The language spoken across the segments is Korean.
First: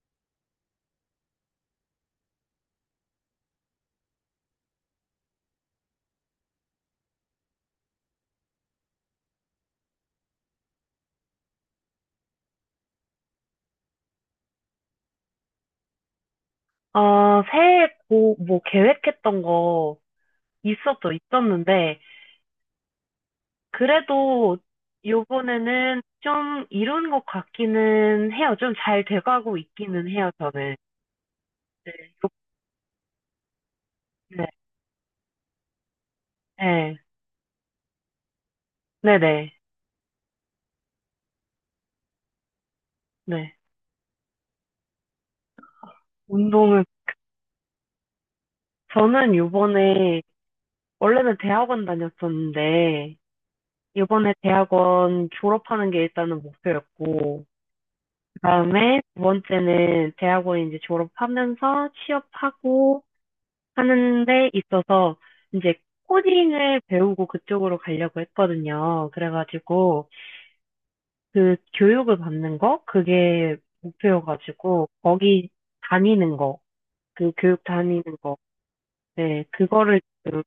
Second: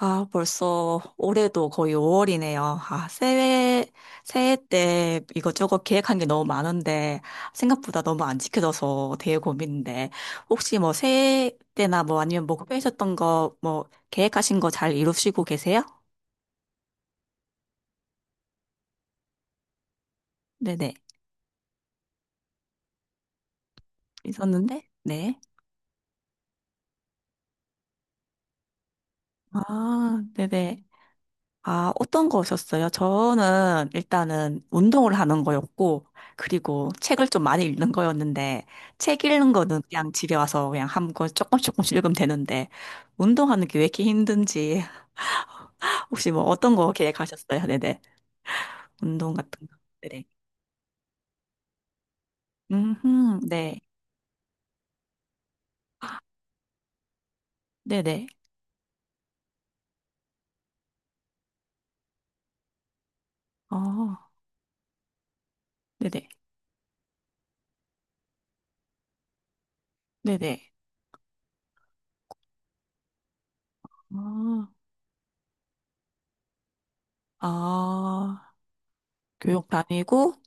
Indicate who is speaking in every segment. Speaker 1: 아, 벌써 올해도 거의 5월이네요. 아, 새해, 새해 때 이것저것 계획한 게 너무 많은데, 생각보다 너무 안 지켜져서 되게 고민인데, 혹시 뭐 새해 때나 뭐 아니면 목표하셨던 거, 뭐 계획하신 거 잘 이루시고 계세요?
Speaker 2: 아, 새해 뭐 계획했던 거
Speaker 1: 네네.
Speaker 2: 있었죠, 있었는데, 그래도
Speaker 1: 있었는데? 네.
Speaker 2: 요번에는 좀 이룬 것 같기는 해요. 좀 잘 돼가고 있기는
Speaker 1: 아,
Speaker 2: 해요, 저는.
Speaker 1: 네네. 아,
Speaker 2: 네,
Speaker 1: 어떤
Speaker 2: 요-
Speaker 1: 거셨어요? 저는
Speaker 2: 네,
Speaker 1: 일단은 운동을 하는 거였고, 그리고
Speaker 2: 네,
Speaker 1: 책을 좀 많이 읽는 거였는데,
Speaker 2: 네, 네,
Speaker 1: 책 읽는
Speaker 2: 네.
Speaker 1: 거는 그냥 집에 와서 그냥 한권 조금씩 읽으면 되는데,
Speaker 2: 네.
Speaker 1: 운동하는 게 왜 이렇게 힘든지. 혹시 뭐 어떤
Speaker 2: 운동은,
Speaker 1: 거 계획하셨어요? 네네.
Speaker 2: 저는
Speaker 1: 운동 같은 거.
Speaker 2: 요번에,
Speaker 1: 네네.
Speaker 2: 원래는 대학원 다녔었는데,
Speaker 1: 네.
Speaker 2: 요번에 대학원 졸업하는 게 일단은 목표였고,
Speaker 1: 네네.
Speaker 2: 그다음에 두 번째는 대학원 이제 졸업하면서 취업하고,
Speaker 1: 어,
Speaker 2: 하는 데 있어서 이제
Speaker 1: 네네.
Speaker 2: 코딩을 배우고 그쪽으로 가려고 했거든요. 그래가지고
Speaker 1: 네네.
Speaker 2: 그 교육을 받는 거, 그게
Speaker 1: 어,
Speaker 2: 목표여가지고 거기 다니는 거, 그 교육 다니는 거.
Speaker 1: 아,
Speaker 2: 네,
Speaker 1: 교육
Speaker 2: 그거를
Speaker 1: 다니고,
Speaker 2: 지금.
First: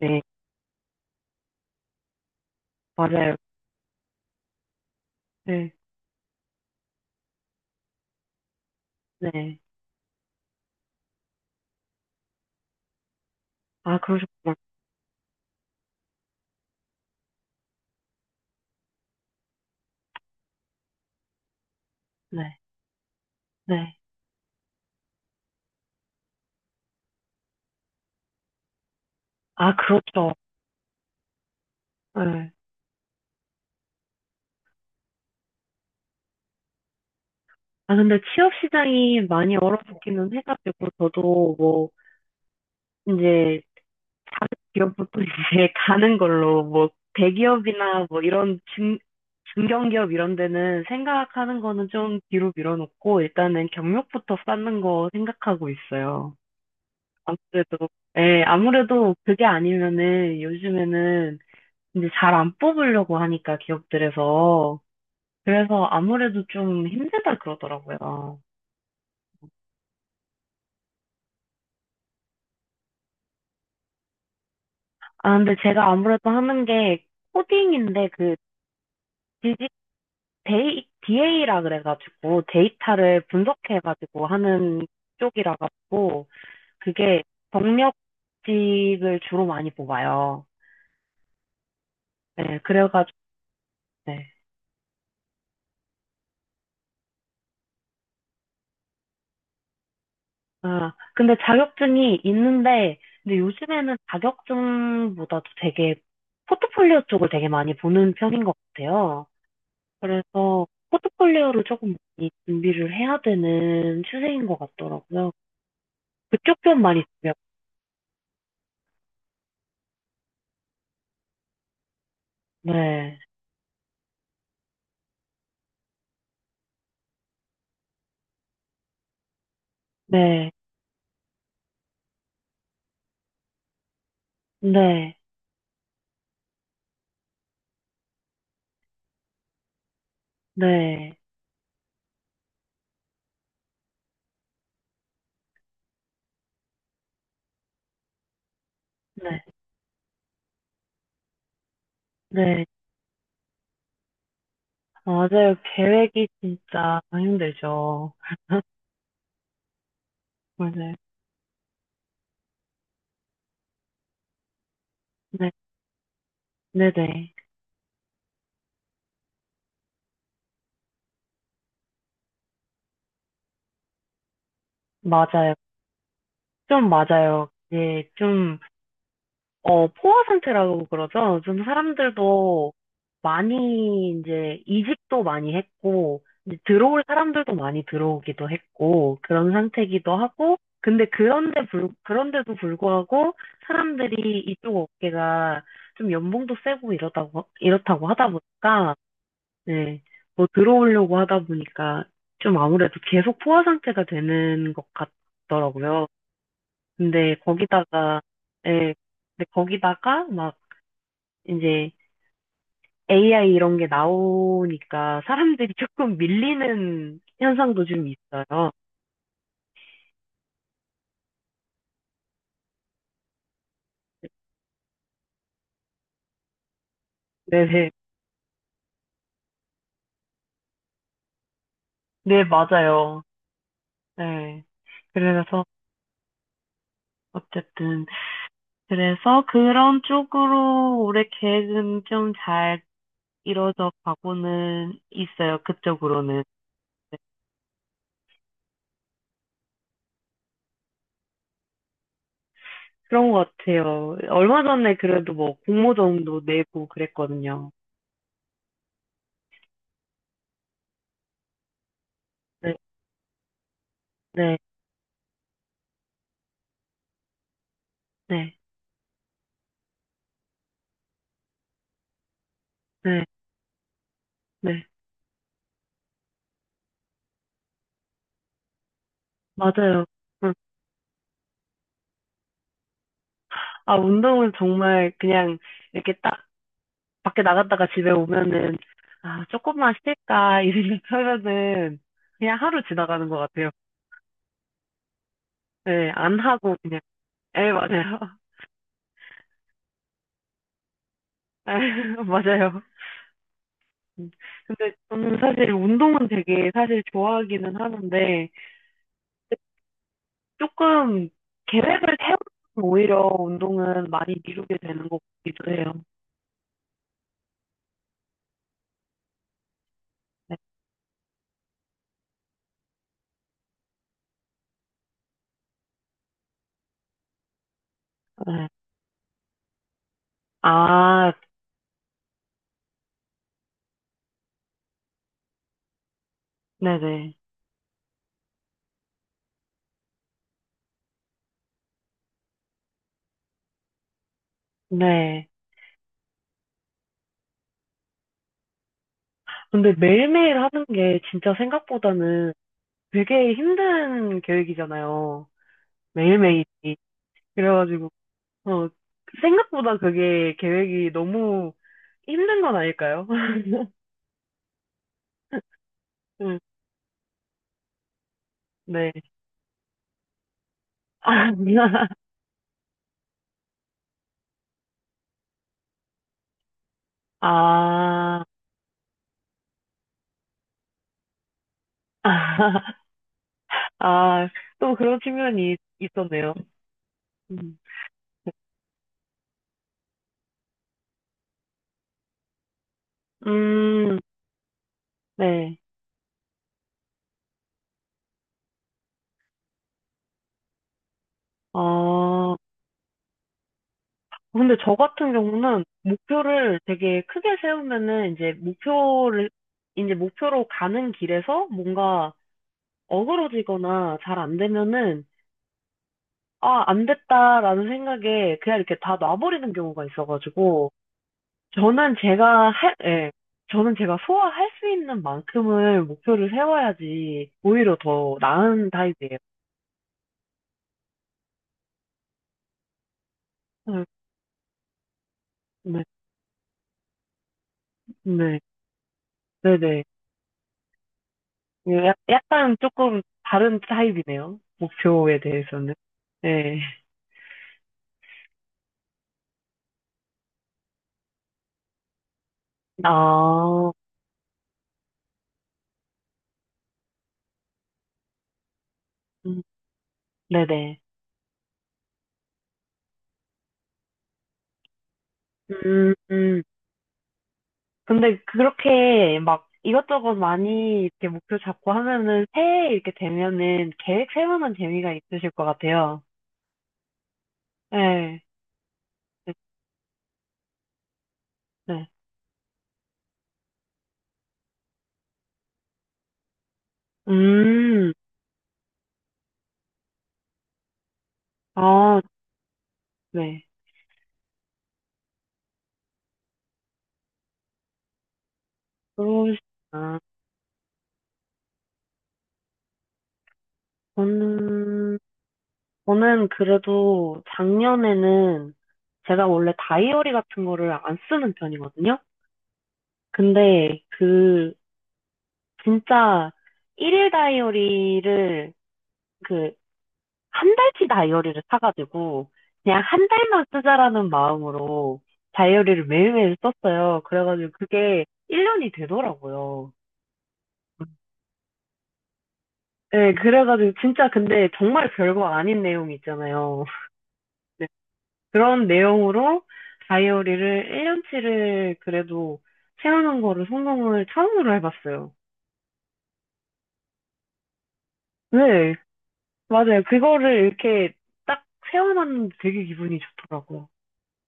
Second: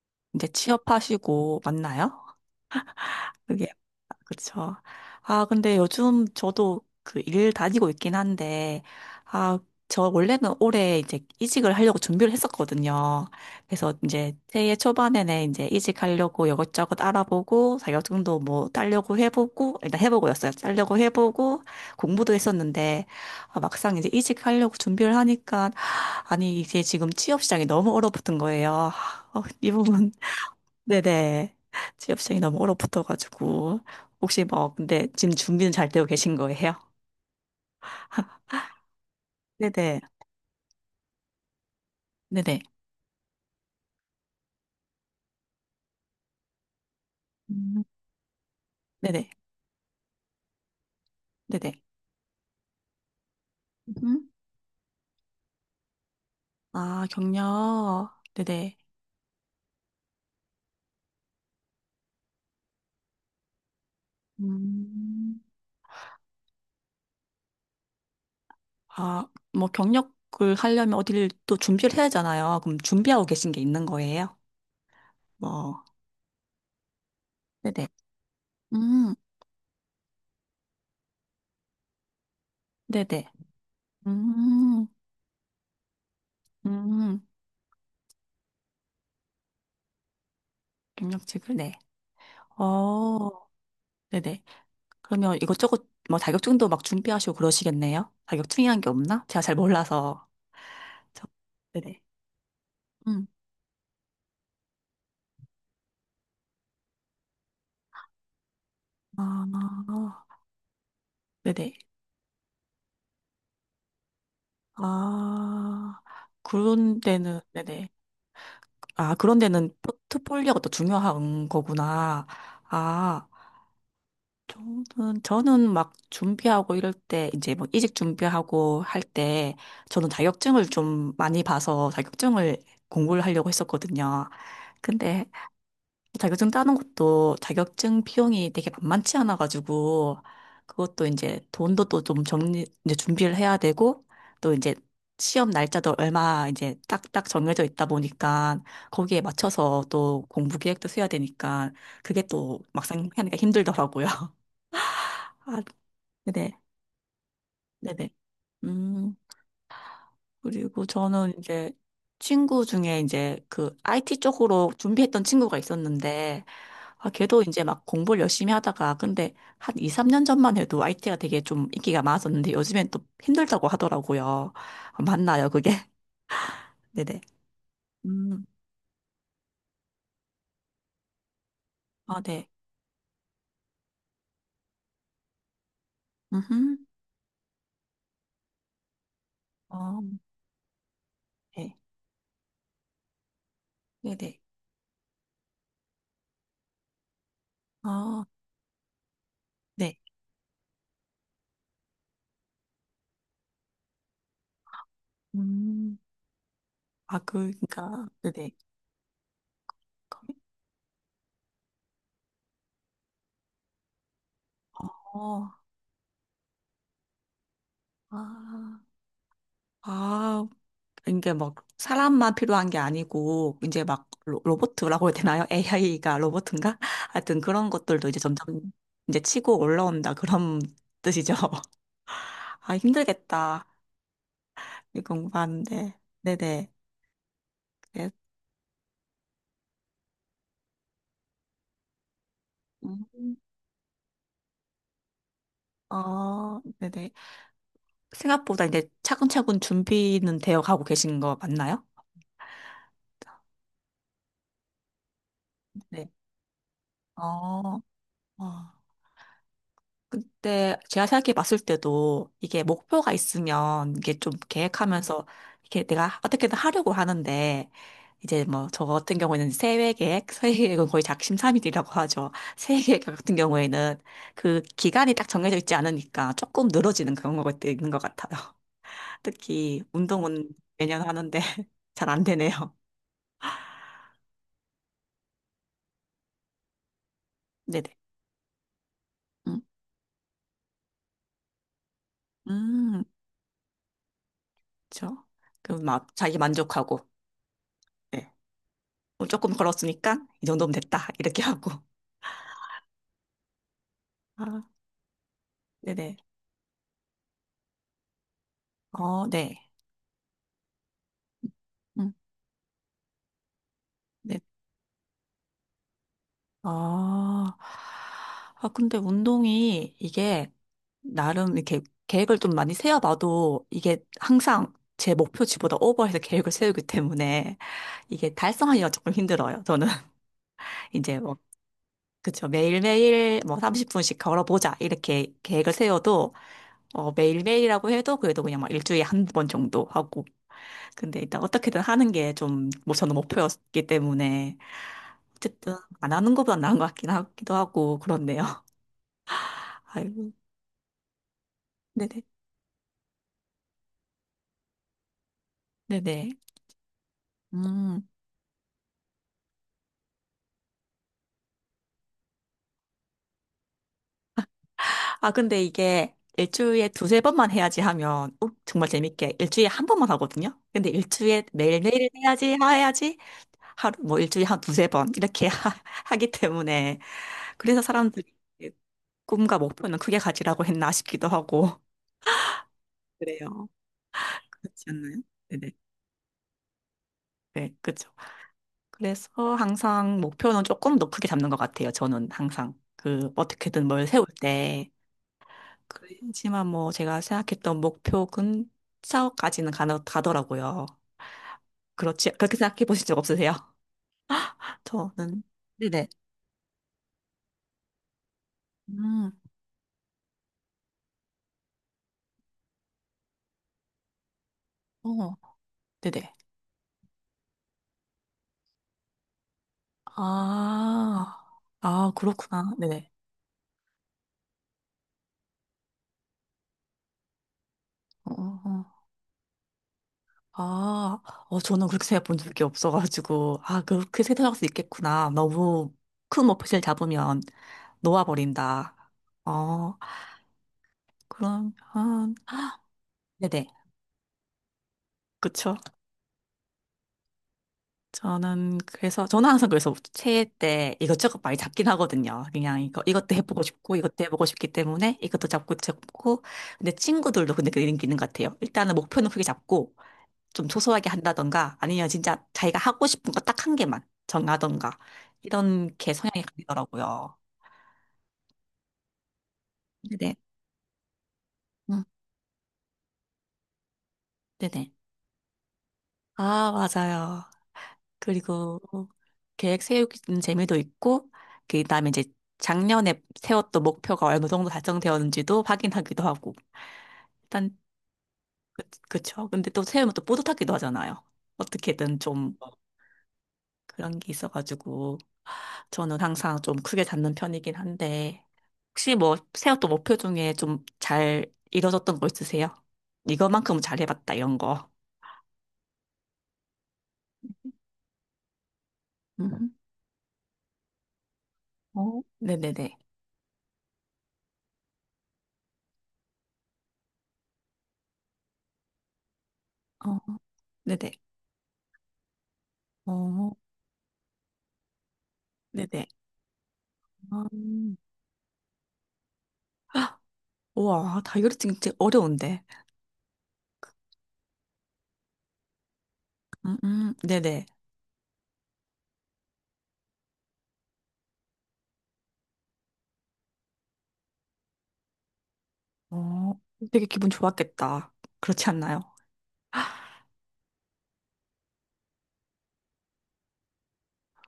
Speaker 2: 네,
Speaker 1: 이제 취업하시고, 맞나요?
Speaker 2: 맞아요.
Speaker 1: 그게, 그쵸. 아,
Speaker 2: 네,
Speaker 1: 근데 요즘 저도 그 일 다니고 있긴 한데,
Speaker 2: 네.
Speaker 1: 아, 저 원래는 올해 이제 이직을 하려고 준비를 했었거든요. 그래서
Speaker 2: 아,
Speaker 1: 이제
Speaker 2: 그러셨구나.
Speaker 1: 새해 초반에는 이제 이직하려고 이것저것 알아보고, 자격증도 뭐 따려고 해보고, 일단 해보고였어요. 따려고 해보고, 공부도
Speaker 2: 네,
Speaker 1: 했었는데, 아, 막상
Speaker 2: 네.
Speaker 1: 이제 이직하려고 준비를 하니까, 아니, 이게 지금 취업 시장이 너무 얼어붙은 거예요. 아, 어, 이
Speaker 2: 아,
Speaker 1: 부분
Speaker 2: 그렇죠.
Speaker 1: 네네. 취업 시장이
Speaker 2: 네.
Speaker 1: 너무 얼어붙어가지고. 혹시 뭐, 근데 지금 준비는 잘 되고 계신 거예요?
Speaker 2: 아, 근데 취업 시장이 많이
Speaker 1: 네네.
Speaker 2: 얼어붙기는 해가지고, 저도 뭐
Speaker 1: 네네.
Speaker 2: 이제 다른 기업부터 이제 가는 걸로, 뭐
Speaker 1: 음,
Speaker 2: 대기업이나 뭐 이런
Speaker 1: 네네.
Speaker 2: 중견기업 이런 데는 생각하는
Speaker 1: 네네.
Speaker 2: 거는 좀 뒤로 밀어놓고 일단은
Speaker 1: 음?
Speaker 2: 경력부터 쌓는 거 생각하고 있어요.
Speaker 1: 아,
Speaker 2: 아무래도,
Speaker 1: 경력.
Speaker 2: 예,
Speaker 1: 네네.
Speaker 2: 아무래도 그게 아니면은 요즘에는 이제 잘 안 뽑으려고 하니까, 기업들에서.
Speaker 1: 음,
Speaker 2: 그래서 아무래도 좀 힘들다 그러더라고요.
Speaker 1: 아, 뭐, 경력을 하려면 어디를 또 준비를 해야 하잖아요. 그럼 준비하고 계신 게 있는 거예요?
Speaker 2: 아, 근데 제가
Speaker 1: 뭐,
Speaker 2: 아무래도 하는 게
Speaker 1: 네네.
Speaker 2: 코딩인데, 그
Speaker 1: 음,
Speaker 2: 디지 DA라 그래가지고 데이터를
Speaker 1: 네네.
Speaker 2: 분석해가지고 하는
Speaker 1: 음,
Speaker 2: 쪽이라 가지고, 그게
Speaker 1: 음,
Speaker 2: 경력직을 주로 많이 뽑아요.
Speaker 1: 경력직을, 네.
Speaker 2: 네, 그래가지고.
Speaker 1: 어,
Speaker 2: 네.
Speaker 1: 네네. 그러면 이것저것 뭐 자격증도 막 준비하시고 그러시겠네요? 자격증이란 게 없나? 제가 잘 몰라서.
Speaker 2: 아,
Speaker 1: 저-
Speaker 2: 근데
Speaker 1: 네네.
Speaker 2: 자격증이 있는데,
Speaker 1: 음.
Speaker 2: 근데 요즘에는 자격증보다도 되게 포트폴리오 쪽을 되게 많이 보는 편인 것 같아요.
Speaker 1: 아,
Speaker 2: 그래서 포트폴리오를
Speaker 1: 네네.
Speaker 2: 조금 많이 준비를 해야 되는 추세인 것 같더라고요.
Speaker 1: 아,
Speaker 2: 그쪽 편
Speaker 1: 그런
Speaker 2: 많이 준비하고.
Speaker 1: 데는, 네네. 아, 그런 데는 포트폴리오가 또 중요한 거구나.
Speaker 2: 네,
Speaker 1: 아, 저는 막 준비하고 이럴 때, 이제 뭐 이직 준비하고 할 때, 저는
Speaker 2: 네,
Speaker 1: 자격증을 좀 많이 봐서 자격증을 공부를 하려고 했었거든요.
Speaker 2: 네.
Speaker 1: 근데 자격증 따는 것도 자격증 비용이 되게 만만치 않아가지고 그것도
Speaker 2: 네,
Speaker 1: 이제 돈도 또 좀 정리 이제 준비를 해야 되고 또 이제 시험 날짜도 얼마 이제 딱딱 정해져 있다 보니까 거기에
Speaker 2: 네,
Speaker 1: 맞춰서 또 공부 계획도 세워야 되니까 그게 또
Speaker 2: 네.
Speaker 1: 막상 하니까 힘들더라고요.
Speaker 2: 아, 맞아요.
Speaker 1: 아,
Speaker 2: 계획이
Speaker 1: 네네.
Speaker 2: 진짜
Speaker 1: 네네.
Speaker 2: 힘들죠.
Speaker 1: 음. 그리고
Speaker 2: 맞아요.
Speaker 1: 저는 이제 친구 중에 이제 그 IT 쪽으로 준비했던
Speaker 2: 네,
Speaker 1: 친구가 있었는데, 아,
Speaker 2: 네네.
Speaker 1: 걔도 이제 막 공부를 열심히 하다가, 근데 한 2, 3년 전만 해도 IT가 되게 좀 인기가 많았었는데, 요즘엔 또 힘들다고 하더라고요. 아, 맞나요,
Speaker 2: 맞아요.
Speaker 1: 그게?
Speaker 2: 좀
Speaker 1: 네네.
Speaker 2: 맞아요. 네,
Speaker 1: 음,
Speaker 2: 좀. 어, 포화 상태라고 그러죠. 요즘
Speaker 1: 아, 네.
Speaker 2: 사람들도 많이 이제 이직도 많이 했고, 이제
Speaker 1: 음,
Speaker 2: 들어올 사람들도 많이 들어오기도 했고, 그런
Speaker 1: 어,
Speaker 2: 상태이기도 하고. 근데
Speaker 1: 네.
Speaker 2: 그런데도 불구하고 사람들이
Speaker 1: 네네.
Speaker 2: 이쪽 업계가 좀 연봉도 세고 이렇다고
Speaker 1: 아,
Speaker 2: 하다 보니까,
Speaker 1: 네.
Speaker 2: 네, 뭐 들어오려고 하다 보니까 좀 아무래도 계속 포화 상태가 되는 것
Speaker 1: 음,
Speaker 2: 같더라고요.
Speaker 1: 아,
Speaker 2: 근데
Speaker 1: 그, 그니까,
Speaker 2: 거기다가,
Speaker 1: 네네.
Speaker 2: 예, 근데 거기다가 막 이제 AI 이런 게 나오니까
Speaker 1: 어,
Speaker 2: 사람들이 조금 밀리는 현상도 좀 있어요.
Speaker 1: 아, 아, 이게 막 사람만 필요한 게 아니고 이제 막 로봇이라고 해야 되나요? AI가 로봇인가? 하여튼 그런
Speaker 2: 네네. 네,
Speaker 1: 것들도 이제 점점 이제 치고 올라온다 그런 뜻이죠.
Speaker 2: 네,
Speaker 1: 아
Speaker 2: 맞아요.
Speaker 1: 힘들겠다.
Speaker 2: 네.
Speaker 1: 이
Speaker 2: 그래서,
Speaker 1: 공부하는데. 네네.
Speaker 2: 어쨌든.
Speaker 1: 그래-
Speaker 2: 그래서 그런 쪽으로 올해 계획은 좀 잘
Speaker 1: 음,
Speaker 2: 이루어져 가고는 있어요. 그쪽으로는.
Speaker 1: 어, 네네. 생각보다 이제 차근차근 준비는 되어 가고 계신 거 맞나요?
Speaker 2: 그런 것 같아요. 얼마 전에 그래도 뭐
Speaker 1: 네.
Speaker 2: 공모전도 내고 그랬거든요.
Speaker 1: 어, 어. 근데 제가 생각해 봤을 때도 이게
Speaker 2: 네,
Speaker 1: 목표가 있으면 이게 좀
Speaker 2: 네,
Speaker 1: 계획하면서 이렇게 내가 어떻게든 하려고 하는데 이제
Speaker 2: 네,
Speaker 1: 뭐 저 같은 경우에는 세외 계획, 세외 계획은 거의 작심삼일이라고 하죠. 세외 계획
Speaker 2: 네,
Speaker 1: 같은 경우에는 그
Speaker 2: 네.
Speaker 1: 기간이 딱 정해져 있지 않으니까 조금 늘어지는 그런 것도 있는 것 같아요. 특히
Speaker 2: 맞아요.
Speaker 1: 운동은
Speaker 2: 응.
Speaker 1: 매년 하는데 잘 안 되네요.
Speaker 2: 아, 운동은 정말 그냥 이렇게 딱 밖에 나갔다가
Speaker 1: 네네.
Speaker 2: 집에 오면은, 아,
Speaker 1: 음,
Speaker 2: 조금만 쉴까, 이 생각하면은 그냥 하루
Speaker 1: 음,
Speaker 2: 지나가는 것 같아요.
Speaker 1: 그렇죠.
Speaker 2: 네,
Speaker 1: 그막
Speaker 2: 안
Speaker 1: 자기
Speaker 2: 하고 그냥.
Speaker 1: 만족하고.
Speaker 2: 에, 맞아요.
Speaker 1: 네. 어, 조금 걸었으니까 이 정도면 됐다. 이렇게 하고.
Speaker 2: 에, 맞아요. 음,
Speaker 1: 아,
Speaker 2: 근데 저는 사실
Speaker 1: 네네.
Speaker 2: 운동은 되게 사실 좋아하기는 하는데,
Speaker 1: 어, 네.
Speaker 2: 조금
Speaker 1: 음,
Speaker 2: 계획을 세우면 오히려 운동은 많이
Speaker 1: 네.
Speaker 2: 미루게 되는 것 같기도 해요.
Speaker 1: 아, 아, 근데 운동이 이게
Speaker 2: 네.
Speaker 1: 나름 이렇게 계획을 좀 많이 세워봐도 이게 항상 제 목표치보다 오버해서 계획을 세우기 때문에 이게
Speaker 2: 네.
Speaker 1: 달성하기가 조금 힘들어요. 저는. 이제
Speaker 2: 아,
Speaker 1: 뭐, 그쵸. 매일매일 뭐 30분씩 걸어보자. 이렇게 계획을 세워도 어,
Speaker 2: 네네.
Speaker 1: 매일매일이라고 해도 그래도 그냥 막 일주일에 한 번 정도 하고. 근데 일단 어떻게든 하는 게 좀, 뭐 저는 목표였기 때문에
Speaker 2: 네.
Speaker 1: 어쨌든 안 하는 것보다 나은 것 같긴 하기도 하고 그렇네요.
Speaker 2: 근데
Speaker 1: 아이고,
Speaker 2: 매일매일 하는 게 진짜
Speaker 1: 네네,
Speaker 2: 생각보다는 되게 힘든 계획이잖아요.
Speaker 1: 네네.
Speaker 2: 매일매일이.
Speaker 1: 음,
Speaker 2: 그래가지고, 어, 생각보다 그게 계획이 너무 힘든 건 아닐까요?
Speaker 1: 아 근데 이게
Speaker 2: 음,
Speaker 1: 일주일에 두세 번만 해야지 하면 어, 정말
Speaker 2: 네.
Speaker 1: 재밌게 일주일에 한 번만 하거든요. 근데 일주일에
Speaker 2: 아,
Speaker 1: 매일매일 해야지 하루 뭐 일주일에 한 두세 번 이렇게 하기 때문에 그래서 사람들이
Speaker 2: 아,
Speaker 1: 꿈과 목표는 크게 가지라고 했나 싶기도 하고 그래요.
Speaker 2: 아,
Speaker 1: 그렇지
Speaker 2: 또 그런
Speaker 1: 않나요? 네네,
Speaker 2: 측면이 있었네요.
Speaker 1: 네,
Speaker 2: 음,
Speaker 1: 그렇죠.
Speaker 2: 네.
Speaker 1: 그래서 항상 목표는 조금 더 크게 잡는 것 같아요. 저는 항상 그 어떻게든 뭘
Speaker 2: 음,
Speaker 1: 세울 때.
Speaker 2: 네.
Speaker 1: 그렇지만 뭐 제가 생각했던 목표 근처까지는 가나, 가더라고요. 그렇지
Speaker 2: 어,
Speaker 1: 그렇게 생각해 보신 적 없으세요?
Speaker 2: 근데 저 같은
Speaker 1: 저는
Speaker 2: 경우는
Speaker 1: 네네.
Speaker 2: 목표를 되게 크게 세우면은 이제
Speaker 1: 음,
Speaker 2: 이제 목표로 가는 길에서 뭔가 어그러지거나 잘 안 되면은,
Speaker 1: 어, 네네.
Speaker 2: 아, 안 됐다라는 생각에 그냥 이렇게 다 놔버리는 경우가 있어가지고,
Speaker 1: 아, 아, 그렇구나. 네네.
Speaker 2: 예, 저는 제가 소화할 수 있는 만큼을 목표를 세워야지 오히려
Speaker 1: 어,
Speaker 2: 더
Speaker 1: 어,
Speaker 2: 나은
Speaker 1: 어.
Speaker 2: 타입이에요.
Speaker 1: 아, 어, 저는 그렇게 생각해 본 적이 없어가지고, 아,
Speaker 2: 네,
Speaker 1: 그렇게 생각할 수 있겠구나. 너무
Speaker 2: 네,
Speaker 1: 큰 목표를 잡으면.
Speaker 2: 네,
Speaker 1: 놓아버린다. 어,
Speaker 2: 네네.
Speaker 1: 그러
Speaker 2: 예,
Speaker 1: 한
Speaker 2: 약간 조금
Speaker 1: 네네.
Speaker 2: 다른 타입이네요. 목표에
Speaker 1: 그쵸.
Speaker 2: 대해서는. 네.
Speaker 1: 저는, 그래서, 저는 항상 그래서 새해 때 이것저것 많이 잡긴 하거든요. 그냥 이것도 해보고
Speaker 2: 아,
Speaker 1: 싶고, 이것도 해보고 싶기 때문에 이것도 잡고. 근데 친구들도 근데 그런 게 있는 것 같아요. 일단은 목표는 크게
Speaker 2: 음,
Speaker 1: 잡고, 좀
Speaker 2: 네네.
Speaker 1: 소소하게 한다던가, 아니면 진짜 자기가 하고 싶은 거 딱 한 개만 정하던가, 이런 게
Speaker 2: 음,
Speaker 1: 성향이
Speaker 2: 음.
Speaker 1: 갈리더라고요.
Speaker 2: 근데 그렇게 막 이것저것
Speaker 1: 네네.
Speaker 2: 많이 이렇게 목표 잡고
Speaker 1: 음,
Speaker 2: 하면은, 새해 이렇게 되면은 계획 세우는
Speaker 1: 네네.
Speaker 2: 재미가 있으실 것 같아요.
Speaker 1: 아, 맞아요.
Speaker 2: 네.
Speaker 1: 그리고
Speaker 2: 네.
Speaker 1: 계획 세우는 재미도 있고,
Speaker 2: 네.
Speaker 1: 그다음에 이제 작년에 세웠던 목표가 어느 정도 달성되었는지도 확인하기도 하고. 일단
Speaker 2: 음,
Speaker 1: 그, 그쵸. 근데 또 세우면 또 뿌듯하기도 하잖아요. 어떻게든
Speaker 2: 아,
Speaker 1: 좀
Speaker 2: 네.
Speaker 1: 그런 게 있어가지고 저는 항상 좀 크게 잡는 편이긴 한데 혹시 뭐 세웠던 목표
Speaker 2: 그러시구나.
Speaker 1: 중에 좀 잘 이뤄졌던 거 있으세요? 이거만큼은 잘해봤다 이런 거.
Speaker 2: 저는, 저는 그래도 작년에는 제가 원래
Speaker 1: 음.
Speaker 2: 다이어리 같은 거를 안 쓰는 편이거든요.
Speaker 1: 어? 네네네.
Speaker 2: 근데 그 진짜 일일 다이어리를, 그
Speaker 1: 어,
Speaker 2: 한 달치
Speaker 1: 네네.
Speaker 2: 다이어리를 사가지고 그냥 한
Speaker 1: 어,
Speaker 2: 달만 쓰자라는 마음으로 다이어리를
Speaker 1: 네네.
Speaker 2: 매일매일 썼어요.
Speaker 1: 어.
Speaker 2: 그래가지고 그게 1년이 되더라고요.
Speaker 1: 우와, 다이어리증 진짜 어려운데.
Speaker 2: 네, 그래가지고 진짜, 근데 정말 별거 아닌 내용이 있잖아요.
Speaker 1: 네네.
Speaker 2: 그런 내용으로 다이어리를 1년치를 그래도 채우는 거를 성공을 처음으로 해봤어요.
Speaker 1: 어, 되게 기분 좋았겠다. 그렇지
Speaker 2: 네,
Speaker 1: 않나요?
Speaker 2: 맞아요. 그거를 이렇게 딱 세워놨는데 되게 기분이 좋더라고요.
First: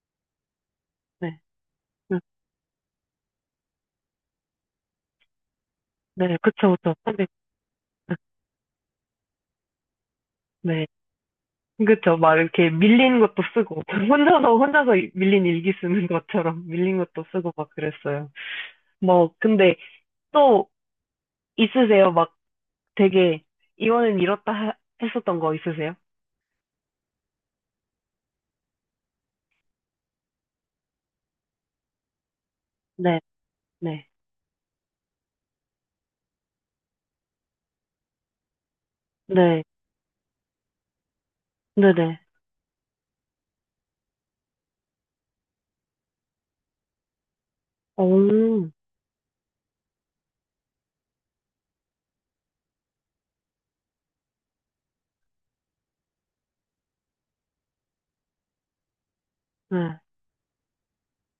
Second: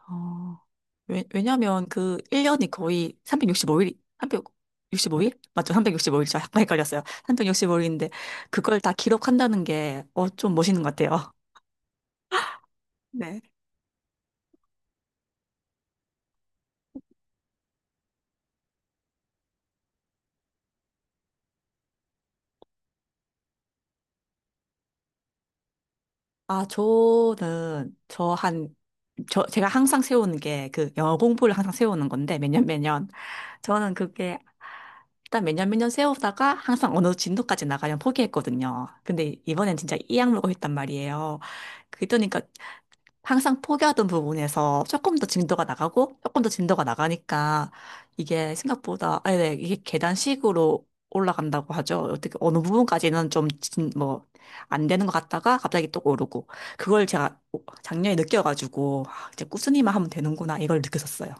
Speaker 1: 어,
Speaker 2: 네,
Speaker 1: 왜냐면 그
Speaker 2: 응,
Speaker 1: 1년이 거의 365일, 365일? 맞죠?
Speaker 2: 네,
Speaker 1: 365일이죠. 약간
Speaker 2: 그쵸, 그쵸.
Speaker 1: 헷갈렸어요.
Speaker 2: 근데,
Speaker 1: 365일인데, 그걸 다 기록한다는 게, 어, 좀 멋있는
Speaker 2: 네,
Speaker 1: 것 같아요.
Speaker 2: 그쵸. 막 이렇게 밀린 것도
Speaker 1: 네.
Speaker 2: 쓰고, 혼자서 밀린 일기 쓰는 것처럼 밀린 것도 쓰고 막 그랬어요. 뭐, 근데 또 있으세요? 막 되게, 이거는 이렇다 했었던 거 있으세요?
Speaker 1: 아, 저는, 저 한, 저, 제가 항상 세우는 게, 그, 영어 공부를 항상 세우는 건데, 매년 매년.
Speaker 2: 네,
Speaker 1: 저는
Speaker 2: 네,
Speaker 1: 그게 일단 몇 년 세우다가 항상 어느 진도까지 나가면 포기했거든요. 근데
Speaker 2: 네.
Speaker 1: 이번엔 진짜 이 악물고 했단 말이에요.
Speaker 2: 네네.
Speaker 1: 그러니까 항상 포기하던 부분에서 조금 더 진도가 나가고 조금 더 진도가 나가니까 이게
Speaker 2: 오,
Speaker 1: 생각보다 아, 네, 이게 계단식으로 올라간다고 하죠. 어떻게 어느 부분까지는 좀뭐안 되는 것 같다가 갑자기 또 오르고 그걸 제가 작년에 느껴가지고 아, 이제 꾸준히만
Speaker 2: 네.
Speaker 1: 하면 되는구나 이걸 느꼈었어요.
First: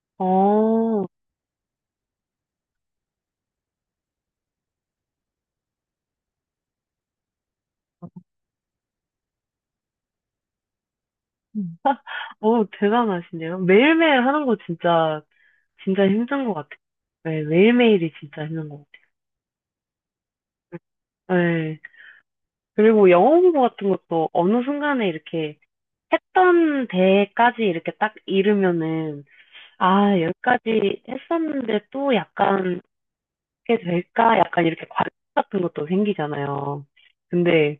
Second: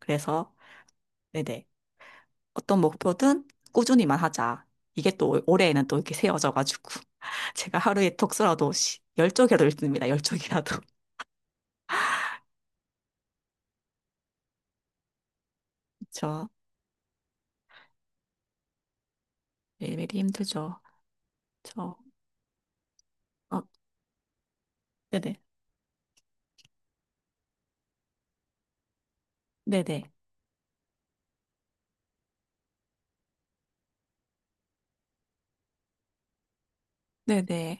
Speaker 1: 그래서
Speaker 2: 어,
Speaker 1: 네네. 어떤 목표든 꾸준히만 하자. 이게 또 올해에는 또 이렇게 세워져가지고 제가 하루에 독서라도 열 쪽이라도 읽습니다. 열 쪽이라도.
Speaker 2: 음. 어, 대단하시네요. 매일매일 하는 거 진짜, 진짜 힘든
Speaker 1: 저
Speaker 2: 것 같아요. 네, 매일매일이 진짜 힘든 것
Speaker 1: 매일매일 힘들죠.
Speaker 2: 같아요. 네.
Speaker 1: 저
Speaker 2: 그리고 영어 공부
Speaker 1: 어,
Speaker 2: 같은 것도 어느 순간에
Speaker 1: 네네
Speaker 2: 이렇게 했던 데까지 이렇게 딱 이르면은,
Speaker 1: 네네
Speaker 2: 아, 여기까지 했었는데 또 약간, 이렇게 될까? 약간 이렇게 과제 같은 것도 생기잖아요.
Speaker 1: 네네
Speaker 2: 근데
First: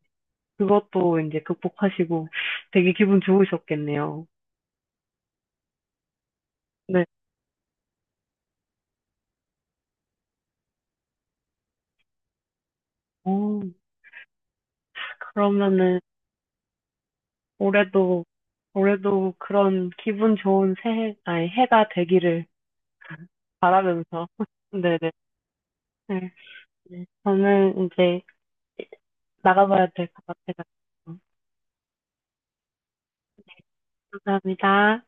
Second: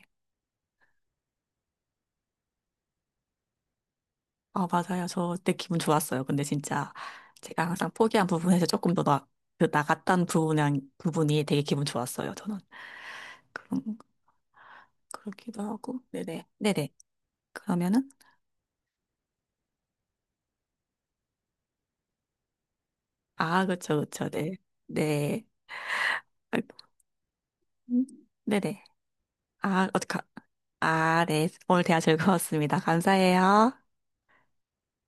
Speaker 2: 그것도 이제 극복하시고 되게 기분 좋으셨겠네요.
Speaker 1: 아 맞아요. 저 그때 기분 좋았어요. 근데 진짜
Speaker 2: 네.
Speaker 1: 제가 항상 포기한 부분에서 그 나갔던 부분이 되게 기분 좋았어요. 저는
Speaker 2: 어,
Speaker 1: 그런 그렇기도
Speaker 2: 그러면은
Speaker 1: 하고 네네 네네 그러면은
Speaker 2: 올해도 올해도 그런 기분 좋은 새해, 아니 해가 되기를
Speaker 1: 아 그쵸
Speaker 2: 바라면서
Speaker 1: 그쵸 네
Speaker 2: 네네.
Speaker 1: 네.
Speaker 2: 네.
Speaker 1: 아,
Speaker 2: 저는
Speaker 1: 음,
Speaker 2: 이제
Speaker 1: 네네
Speaker 2: 나가봐야
Speaker 1: 아,
Speaker 2: 될
Speaker 1: 어떡하,
Speaker 2: 것 같아요.
Speaker 1: 아, 네. 오늘 대화 즐거웠습니다. 감사해요.
Speaker 2: 감사합니다.